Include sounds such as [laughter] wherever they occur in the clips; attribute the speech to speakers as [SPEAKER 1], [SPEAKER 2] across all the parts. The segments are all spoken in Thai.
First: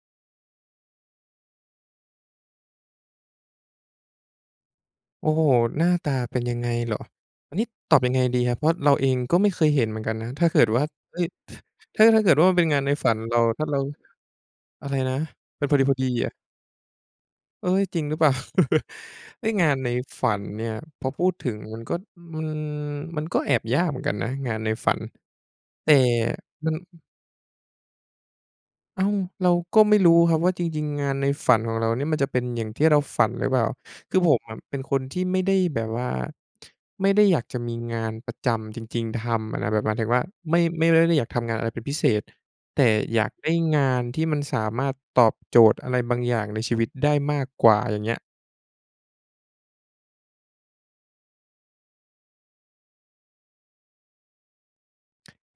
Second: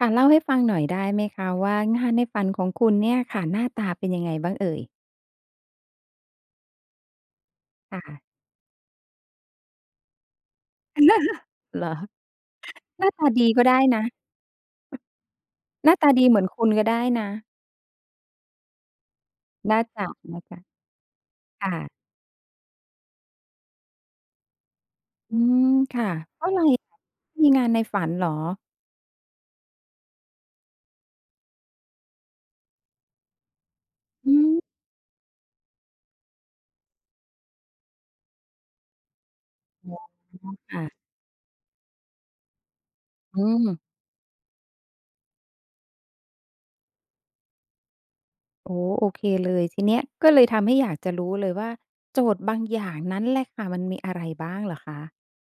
[SPEAKER 1] ค่ะ เล่าให้ฟังหน่อยได้ไหมคะว่างานให้ฝันของคุณเนี่ยค่ะ หน้าตาเป็นยังไงบ้างเอ่ย?
[SPEAKER 2] โอ้โฮ หน้าตาเป็นยังไงเหรอ อันนี้ต
[SPEAKER 1] ค
[SPEAKER 2] อ
[SPEAKER 1] ่
[SPEAKER 2] บยัง
[SPEAKER 1] ะ
[SPEAKER 2] ไงดีครับ เพราะเราเองก็ไม่เคยเห็นเหมือนกันนะ ถ้าเกิดว่า เอ๊ย!
[SPEAKER 1] [laughs] เหรอ
[SPEAKER 2] ถ้า ถ้าเกิดว่ามันเป็นงานใน
[SPEAKER 1] หน
[SPEAKER 2] ฝ
[SPEAKER 1] ้
[SPEAKER 2] ั
[SPEAKER 1] า
[SPEAKER 2] น
[SPEAKER 1] ตา
[SPEAKER 2] เรา
[SPEAKER 1] ดีก
[SPEAKER 2] ถ
[SPEAKER 1] ็
[SPEAKER 2] ้า
[SPEAKER 1] ได
[SPEAKER 2] เร
[SPEAKER 1] ้
[SPEAKER 2] า
[SPEAKER 1] นะ
[SPEAKER 2] อะไรนะ? มันพอ
[SPEAKER 1] หน้าต
[SPEAKER 2] ดี
[SPEAKER 1] า
[SPEAKER 2] ๆ
[SPEAKER 1] ด
[SPEAKER 2] เห
[SPEAKER 1] ี
[SPEAKER 2] รอ?
[SPEAKER 1] เหมือนคุณก็ได้นะ
[SPEAKER 2] เอ๊ย จริงหรือเปล่า [laughs] ไอ้งา
[SPEAKER 1] น่
[SPEAKER 2] น
[SPEAKER 1] า
[SPEAKER 2] ใน
[SPEAKER 1] จะ
[SPEAKER 2] ฝั
[SPEAKER 1] น่
[SPEAKER 2] น
[SPEAKER 1] ะคะ
[SPEAKER 2] เนี่ย พอพูดถึง
[SPEAKER 1] ค่
[SPEAKER 2] มัน
[SPEAKER 1] ะ
[SPEAKER 2] ก็ อือ มันก็แอบยากเหมือนกันนะ งานในฝัน
[SPEAKER 1] อืม
[SPEAKER 2] แต่
[SPEAKER 1] ค่ะ เพราะไร
[SPEAKER 2] มัน
[SPEAKER 1] อะ มีงานในฝันเหรอ?
[SPEAKER 2] อ้าว เราก็ไม่รู้ครับว่าจริง ๆ งานในฝันของเราเนี่ยมันจะเป็นอย่างที่เราฝันหรือเปล่า คือ
[SPEAKER 1] อ
[SPEAKER 2] ผ
[SPEAKER 1] ื
[SPEAKER 2] มอ
[SPEAKER 1] ม
[SPEAKER 2] ะเป็นคนที่ไม่ได้แบบว่า ไม่ได้อยากจะมีงานประจำจริง ๆ ทำอะนะ แบบ
[SPEAKER 1] อ
[SPEAKER 2] หม
[SPEAKER 1] ๋
[SPEAKER 2] าย
[SPEAKER 1] อ
[SPEAKER 2] ถึงว่าไม่
[SPEAKER 1] ค่
[SPEAKER 2] ไม่ ไ
[SPEAKER 1] ะ
[SPEAKER 2] ม่ได้อยากทำงานอะไรเป็นพิเศษ แต่อยาก
[SPEAKER 1] อื
[SPEAKER 2] ได้
[SPEAKER 1] ม
[SPEAKER 2] งานที่มันสามารถตอบโจทย์อะไรบางอย่างในชีวิตได้มากกว่า อย่างเงี้ย
[SPEAKER 1] โอ้โฮ โอเคเลย ทีเนี้ย ก็เลยทำให้อยากจะรู้เลยว่าโจทย์บางอย่างนั้นแหละค่ะ มันมีอะไรบ้างเหรอคะ?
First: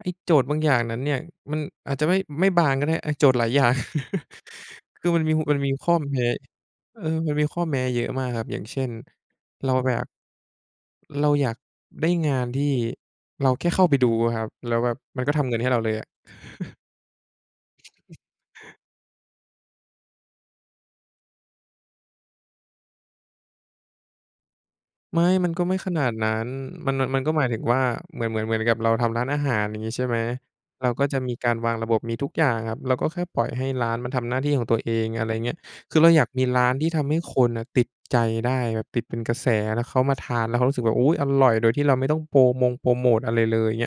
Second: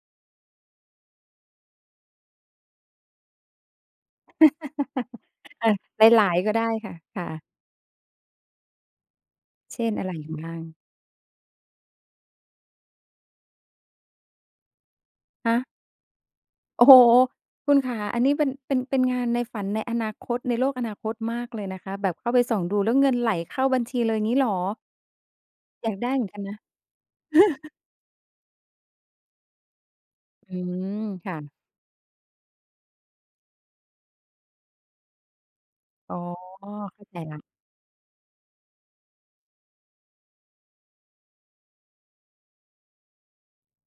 [SPEAKER 2] ไอ้โจทย์บางอย่างนั้นเนี่ย มันอาจจะไม่ ไม่บางก็ได้ อา โจทย์หลายอย่าง [chuckles] คือมันมี ห มัน
[SPEAKER 1] [laughs] อ
[SPEAKER 2] ม
[SPEAKER 1] า
[SPEAKER 2] ีข้อแม
[SPEAKER 1] หล
[SPEAKER 2] ้
[SPEAKER 1] าย ๆ ก็ได้ค่ะ
[SPEAKER 2] เออ
[SPEAKER 1] ค่
[SPEAKER 2] มัน
[SPEAKER 1] ะ
[SPEAKER 2] มีข้อแม้เยอะมากครับ อย่างเช่น เรา
[SPEAKER 1] เช่
[SPEAKER 2] แบ
[SPEAKER 1] น อะ
[SPEAKER 2] บ
[SPEAKER 1] ไรไงบ้าง?
[SPEAKER 2] เราอยากได้งานที่เราแค่เข้าไปดูอะครับ แล้วแบบมันก็ท
[SPEAKER 1] ฮ
[SPEAKER 2] ำเงิ
[SPEAKER 1] ะ
[SPEAKER 2] นให้เราเลยอะ [chuckles]
[SPEAKER 1] โอ้โฮ! คุณขา อันนี้เป็น เป็น เป็นงานในฝันในอนาคต ในโลกอนาคตมากเลยนะคะ แบบเข้าไปส่องดูแล้วเงินไหลเข้าบัญชีเลย อย่างงี้เหรอ?
[SPEAKER 2] ไม่ มันก็ไม่
[SPEAKER 1] อย
[SPEAKER 2] ข
[SPEAKER 1] าก
[SPEAKER 2] นา
[SPEAKER 1] ได้
[SPEAKER 2] ด
[SPEAKER 1] เหมื
[SPEAKER 2] นั
[SPEAKER 1] อน
[SPEAKER 2] ้
[SPEAKER 1] กัน
[SPEAKER 2] น
[SPEAKER 1] นะ
[SPEAKER 2] มัน น มันก็หมายถึง
[SPEAKER 1] [laughs]
[SPEAKER 2] ว่า เหมือน เหมือน เหมือนกับเราทำร้านอาหาร อย่างงี้ใช่ไหม
[SPEAKER 1] อื
[SPEAKER 2] เราก็
[SPEAKER 1] ม
[SPEAKER 2] จะ
[SPEAKER 1] ค
[SPEAKER 2] มี
[SPEAKER 1] ่
[SPEAKER 2] ก
[SPEAKER 1] ะ
[SPEAKER 2] ารวางระบบ มีทุกอย่างครับ เราก็แค่ปล่อยให้ร้านมันทำหน้าที่ของตัวเอง อะไรเงี้ย คือเรา
[SPEAKER 1] อ๋อ
[SPEAKER 2] อยากมีร้านที่
[SPEAKER 1] เ
[SPEAKER 2] ท
[SPEAKER 1] ข้า
[SPEAKER 2] ำใ
[SPEAKER 1] ใจ
[SPEAKER 2] ห้
[SPEAKER 1] แล้
[SPEAKER 2] ค
[SPEAKER 1] ว
[SPEAKER 2] นอะติดใจได้ แบบติดเป็นกระแส แล้วเขามาทานแล้วรู้สึกแบบ "อุ๊ย! อร่อย" โดยที่เราไม่ต้องโปรมงโพรโมตอะไรเลย เงี้ย